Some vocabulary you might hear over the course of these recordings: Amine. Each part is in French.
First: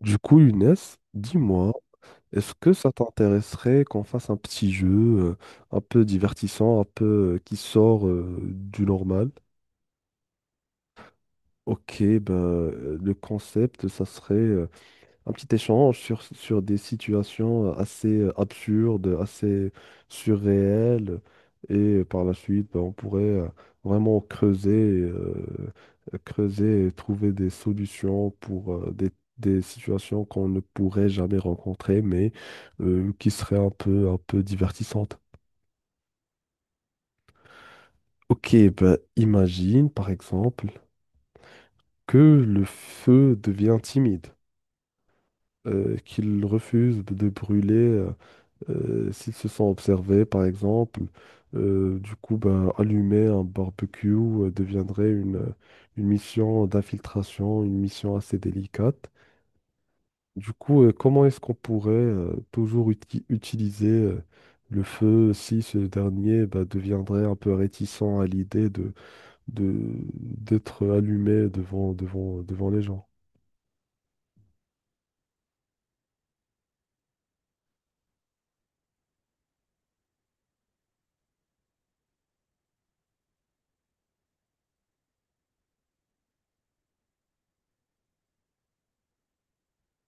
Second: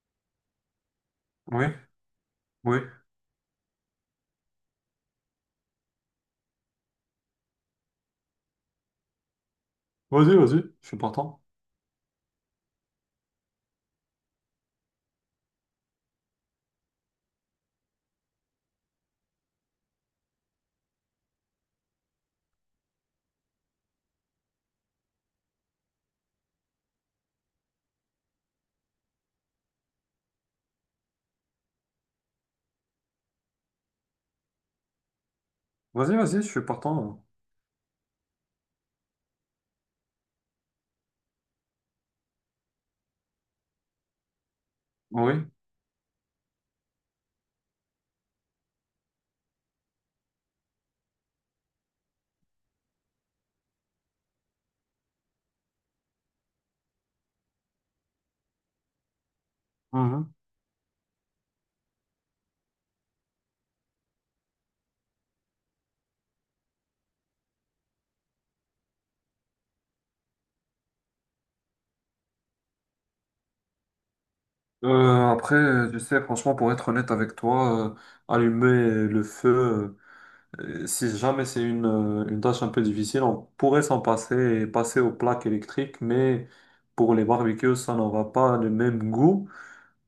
Du coup, Younes, Oui, dis-moi, est-ce que oui. ça t'intéresserait qu'on fasse un petit jeu un peu divertissant, un peu qui sort du normal? Vas-y, vas-y, je suis partant. Ok, ben, le concept, ça serait un petit échange sur des situations assez absurdes, assez surréelles. Et par la suite, ben, on pourrait vraiment creuser, creuser et trouver des solutions pour des situations qu'on ne pourrait jamais rencontrer, mais qui seraient un peu divertissantes. Vas-y, vas-y, je suis partant. Ok, ben, imagine par exemple que le feu devient timide, Oui. Qu'il refuse de brûler s'ils se sont observés, par exemple. Du coup, ben, allumer un barbecue deviendrait une mission d'infiltration, une mission assez délicate. Mhm. Du coup, comment est-ce qu'on pourrait toujours utiliser le feu si ce dernier ben, deviendrait un peu réticent à l'idée d'être allumé devant les gens? Après, tu sais, franchement, pour être honnête avec toi, allumer le feu, si jamais c'est une tâche un peu difficile, on pourrait s'en passer et passer aux plaques électriques, mais pour les barbecues, ça n'aura pas le même goût.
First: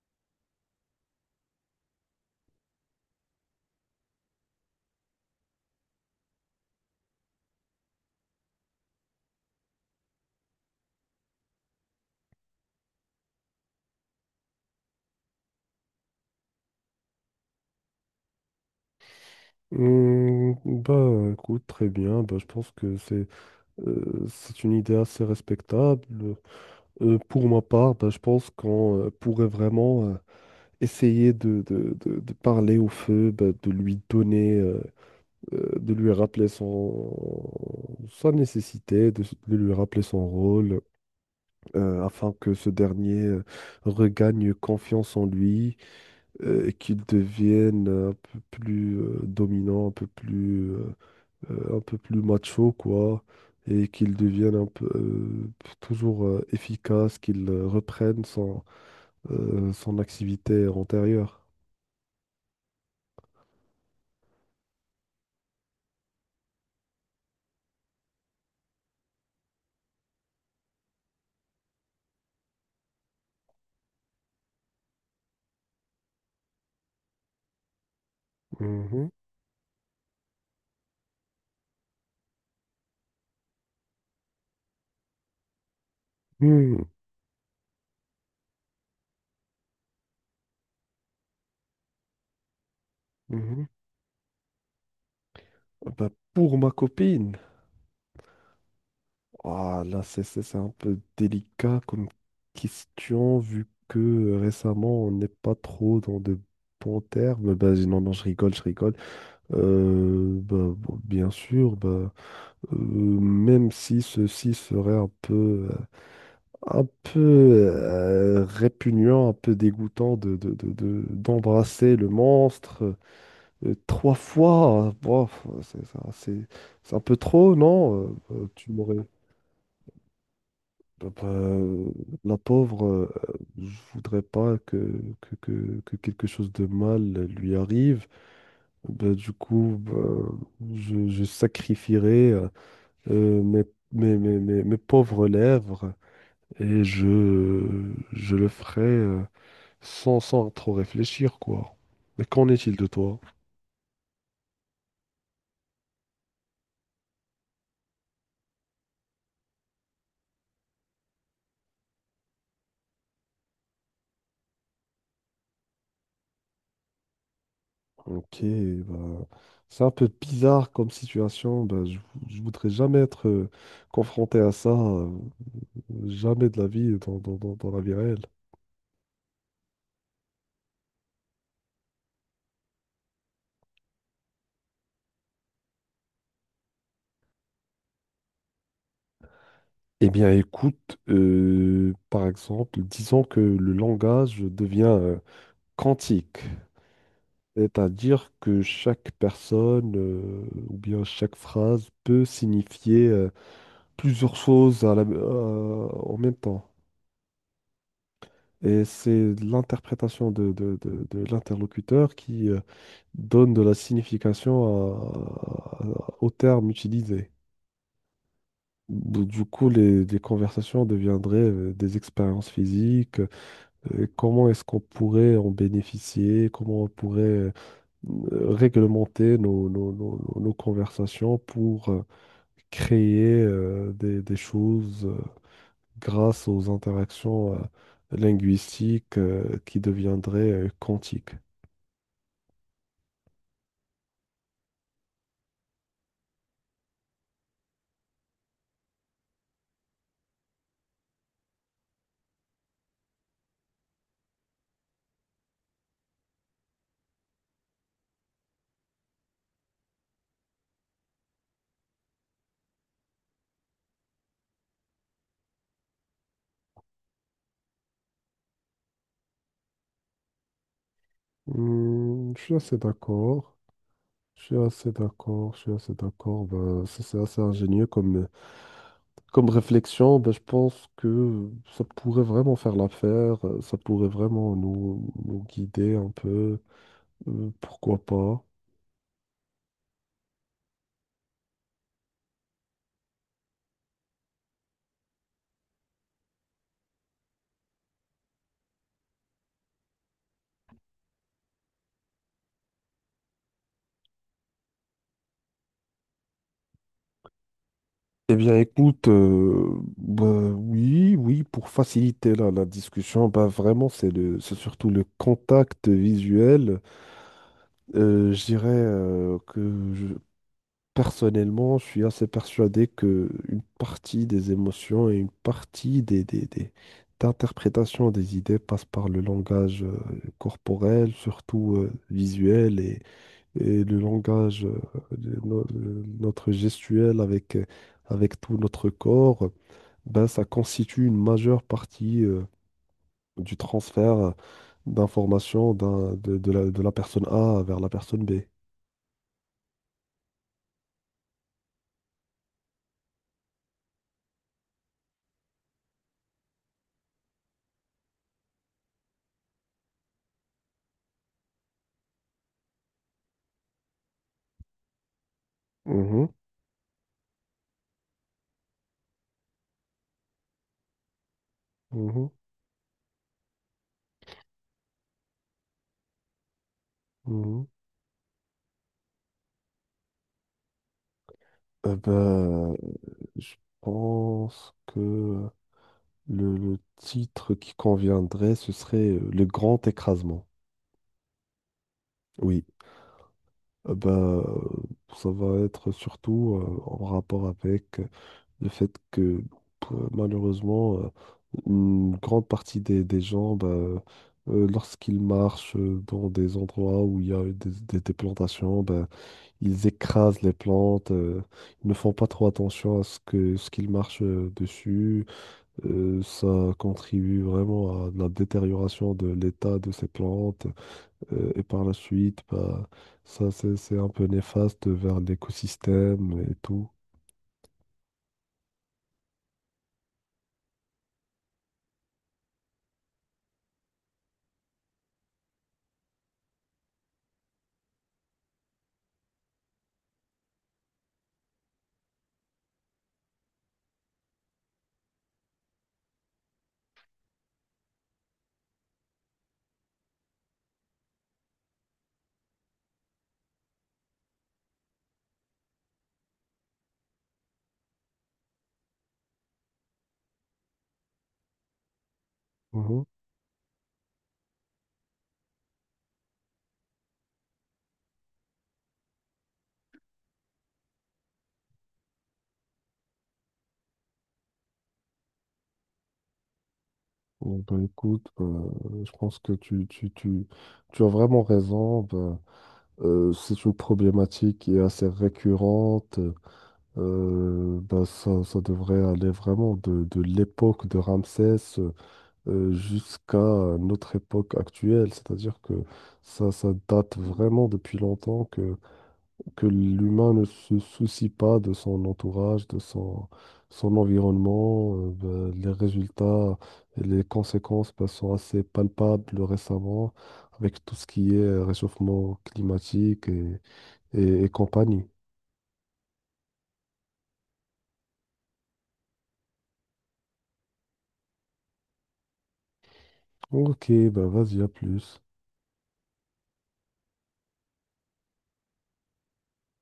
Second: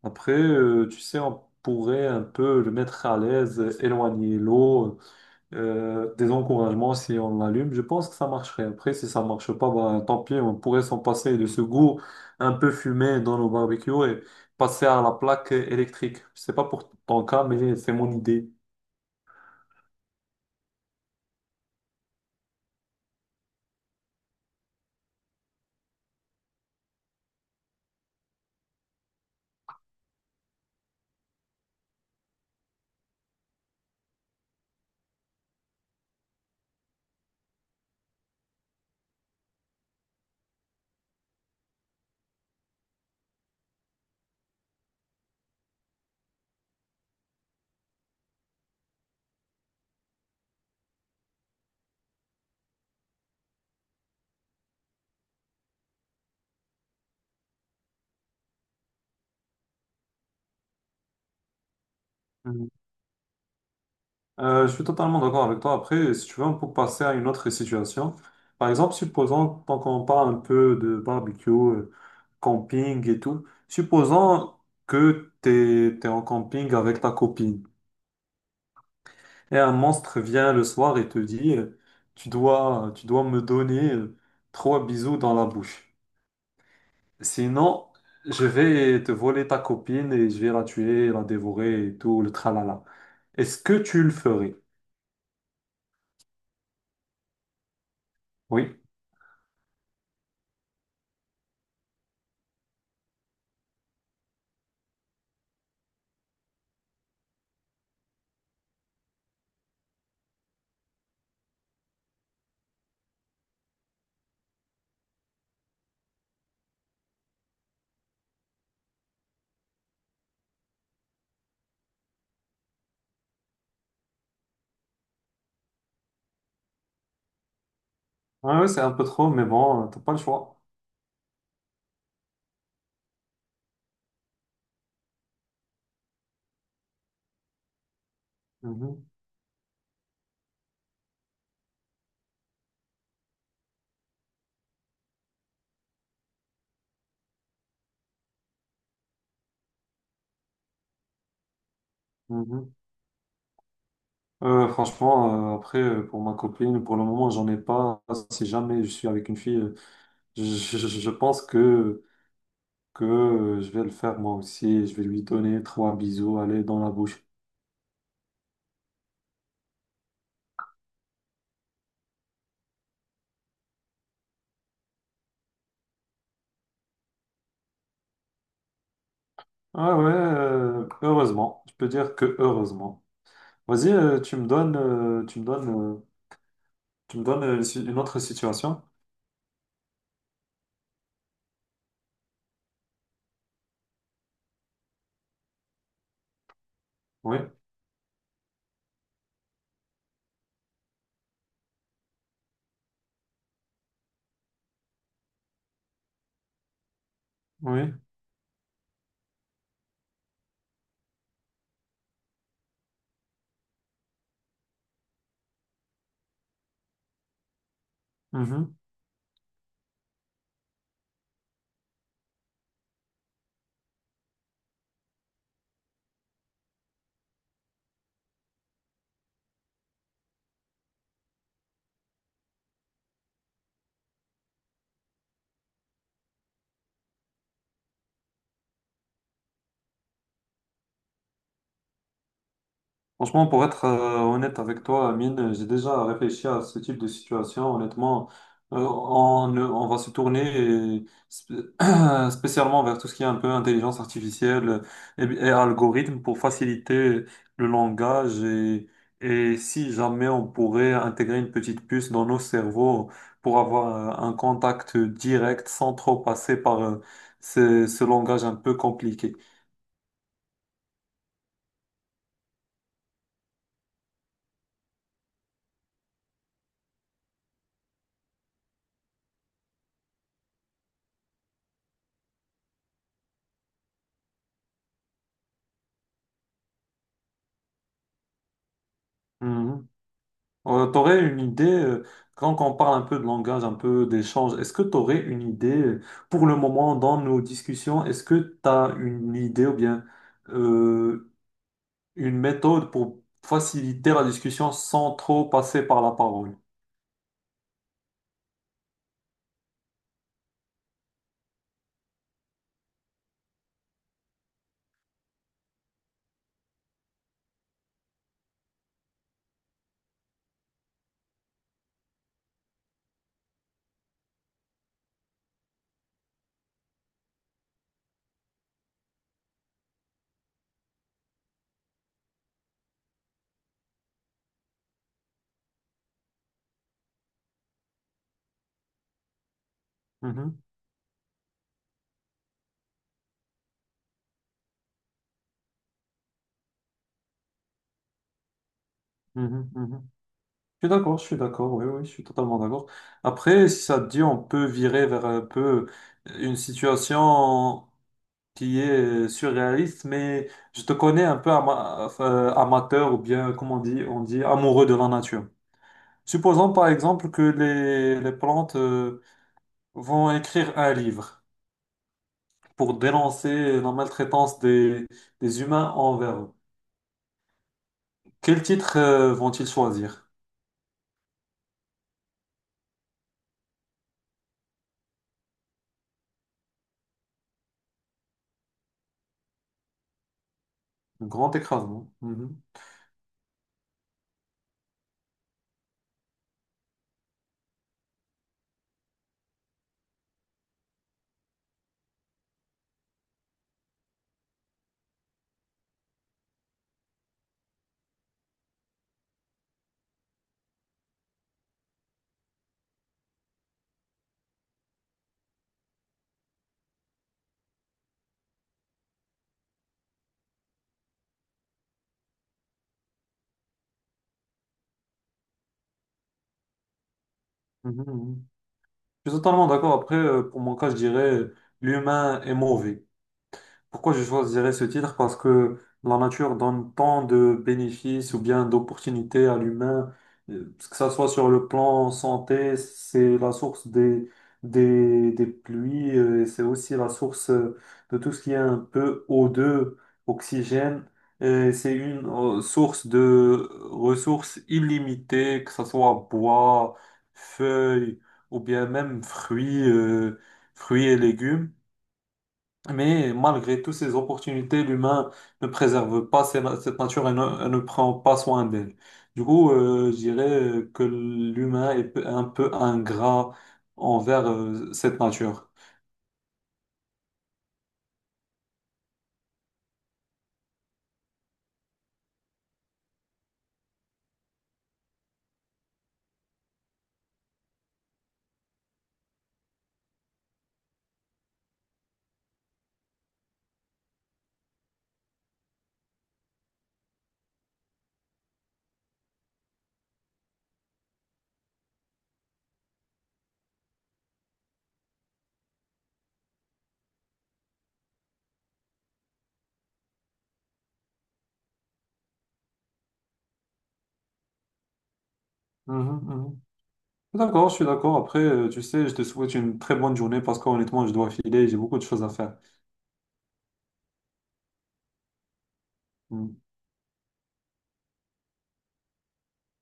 Après, tu sais, on pourrait un peu le mettre à l'aise, éloigner l'eau, des encouragements si on l'allume. Je pense que ça marcherait. Après, si ça marche pas, bah, tant pis, on pourrait s'en passer de ce goût un peu fumé dans nos barbecues et passer à la plaque électrique. Je sais pas pour ton cas, mais c'est mon idée. Hmm, bah écoute, très bien. Bah, je pense que c'est une idée assez respectable. Pour ma part, ben, je pense qu'on pourrait vraiment essayer de parler au feu, ben, de lui donner, de lui rappeler son, sa nécessité, de lui rappeler son rôle, afin que ce dernier regagne confiance en lui, et qu'il devienne un peu plus dominant, un peu plus, un peu plus macho, quoi et qu'il devienne un peu toujours efficace, qu'il reprenne son, son activité antérieure. Mhm. Je suis totalement d'accord avec toi. Après, si tu veux, on peut passer à une autre situation. Par exemple, supposons, tant qu'on parle un peu de barbecue, camping et tout, supposons que tu es en camping avec ta copine. Mhm. Et un monstre vient le soir et te dit, tu dois me donner trois bisous dans la bouche. Mhm. Sinon, je vais te voler ta copine et je vais la tuer, la dévorer et tout, le tralala. Est-ce Mhm. que tu le ferais? Bah, pour ma copine, Oui. ah, là c'est un peu délicat comme question vu que récemment on n'est pas trop dans de bons termes. Bah, non, non, je rigole, je rigole. Bon, bien sûr, bah, même si ceci serait un peu répugnant, un peu dégoûtant d'embrasser le monstre. Trois fois, bof, c'est ça- c'est- assez- c'est un peu trop, non? Ouais, ouais, Tu c'est un m'aurais. peu trop, mais bon, t'as pas le choix. Bah, bah, euh, la pauvre, je voudrais pas que, que quelque chose de mal lui arrive. Mhm, Bah, du coup, bah, je sacrifierai euh, mes, mes pauvres lèvres et je le ferai sans trop réfléchir, quoi. Mais qu'en mhm. est-il de toi? Franchement, pour ma copine, pour le moment, j'en ai pas. Si jamais je suis avec une fille, je, je pense que, que je vais le faire moi aussi. Je vais lui donner trois bisous, aller dans la bouche. Ok, bah, c'est un peu bizarre comme situation. Bah, je voudrais jamais être confronté à ça, jamais de la vie dans la vie réelle. Ah ouais, heureusement. Je peux dire que heureusement. Vas-y, tu me donnes, tu me donnes, euh, tu me donnes une autre situation. Eh bien, écoute, par exemple, disons que le langage devient quantique, Oui, c'est-à-dire que chaque personne ou bien chaque phrase peut signifier plusieurs choses en même temps. oui. Et c'est l'interprétation de l'interlocuteur qui donne de la signification aux termes utilisés. Mhm. Du coup, les conversations deviendraient des expériences physiques. Comment est-ce qu'on pourrait en bénéficier? Comment on pourrait réglementer nos conversations pour créer des choses grâce aux interactions linguistiques qui deviendraient quantiques. Franchement, pour être honnête avec toi, Amine, j'ai déjà réfléchi à ce type de situation. Honnêtement, on va se tourner et spé- spécialement vers tout ce qui est un peu intelligence artificielle et algorithme pour faciliter le langage. Et si jamais on pourrait intégrer une petite puce dans nos cerveaux pour avoir un contact direct sans trop passer par ce langage un peu compliqué. Hmm, je suis assez d'accord. Je suis assez d'accord, je suis assez d'accord. Ben, ça, c'est assez ingénieux comme, comme réflexion. Ben, je pense que ça pourrait vraiment faire l'affaire, ça pourrait vraiment nous guider un peu. Pourquoi pas? Mmh. T'aurais une idée, quand on parle un peu de langage, un peu d'échange, est-ce que t'aurais une idée, pour le moment, dans nos discussions, est-ce que t'as une idée ou bien euh, une méthode pour faciliter la discussion sans trop passer par la parole? Eh bien, écoute, ben, oui, oui, pour faciliter la discussion, ben, vraiment, c'est surtout le contact visuel. Je dirais que Personnellement, je suis assez persuadé que une partie des émotions et une partie d'interprétation des idées passe par le langage corporel, surtout visuel, et le langage, de no- de notre gestuel avec, avec tout notre corps, ben, ça Mhm, constitue une majeure partie du transfert d'informations de, de la personne A vers la personne B. mhm, mhm. Je suis d'accord, oui, oui, je suis totalement d'accord. Après, si ça te dit, on peut virer vers un peu une situation qui est surréaliste, mais je te connais un peu amateur ou bien, comment on dit amoureux de la nature. Mhm, Supposons par exemple que les plantes vont écrire un livre mhm, pour dénoncer la maltraitance des humains envers eux. mhm. Quel titre vont-ils choisir? Euh, ben, Je pense que le titre qui conviendrait, ce serait Le Grand Écrasement. Un grand écrasement. Mhm. Oui, ça va être surtout en rapport avec le fait que malheureusement, une grande partie des gens, bah, lorsqu'ils marchent dans des endroits où il y a eu des plantations, bah, ils écrasent les plantes, ils ne font pas trop attention à ce que, ce qu'ils marchent dessus. Ça contribue vraiment à la détérioration de l'état de ces plantes et par la suite, bah, ça c'est un peu néfaste vers l'écosystème et tout. Mhm, mhm. Je suis totalement d'accord. Après, pour mon cas, je dirais l'humain est mauvais. Pourquoi je choisirais ce titre? Parce que la nature donne tant de bénéfices ou bien d'opportunités à l'humain, que ça soit sur le plan santé, c'est la source des pluies, et c'est aussi la source de tout ce qui est un peu O2, oxygène. Et c'est une source de ressources illimitées, que ce soit bois, feuilles ou bien même fruits, fruits et légumes. Mhm. Mais malgré toutes ces opportunités, l'humain ne préserve pas cette nature et ne prend pas soin d'elle. Du coup, je dirais que l'humain est un peu ingrat envers cette nature. Bon, bah, écoute, bah, je pense que tu as vraiment raison. Bah, c'est une problématique qui est assez récurrente. Ça devrait aller vraiment de l'époque de Ramsès jusqu'à notre époque actuelle. C'est-à-dire que ça date vraiment depuis longtemps que l'humain ne se soucie pas de son entourage, de son, son environnement. Les résultats et les conséquences ben, sont assez palpables récemment avec tout ce qui est réchauffement climatique et compagnie. Mhm, mhm. D'accord, je suis d'accord. Après, tu sais, je te souhaite une très bonne journée parce qu'honnêtement, je dois filer, j'ai beaucoup de choses à faire. Ok, ben vas-y, à plus. Mhm.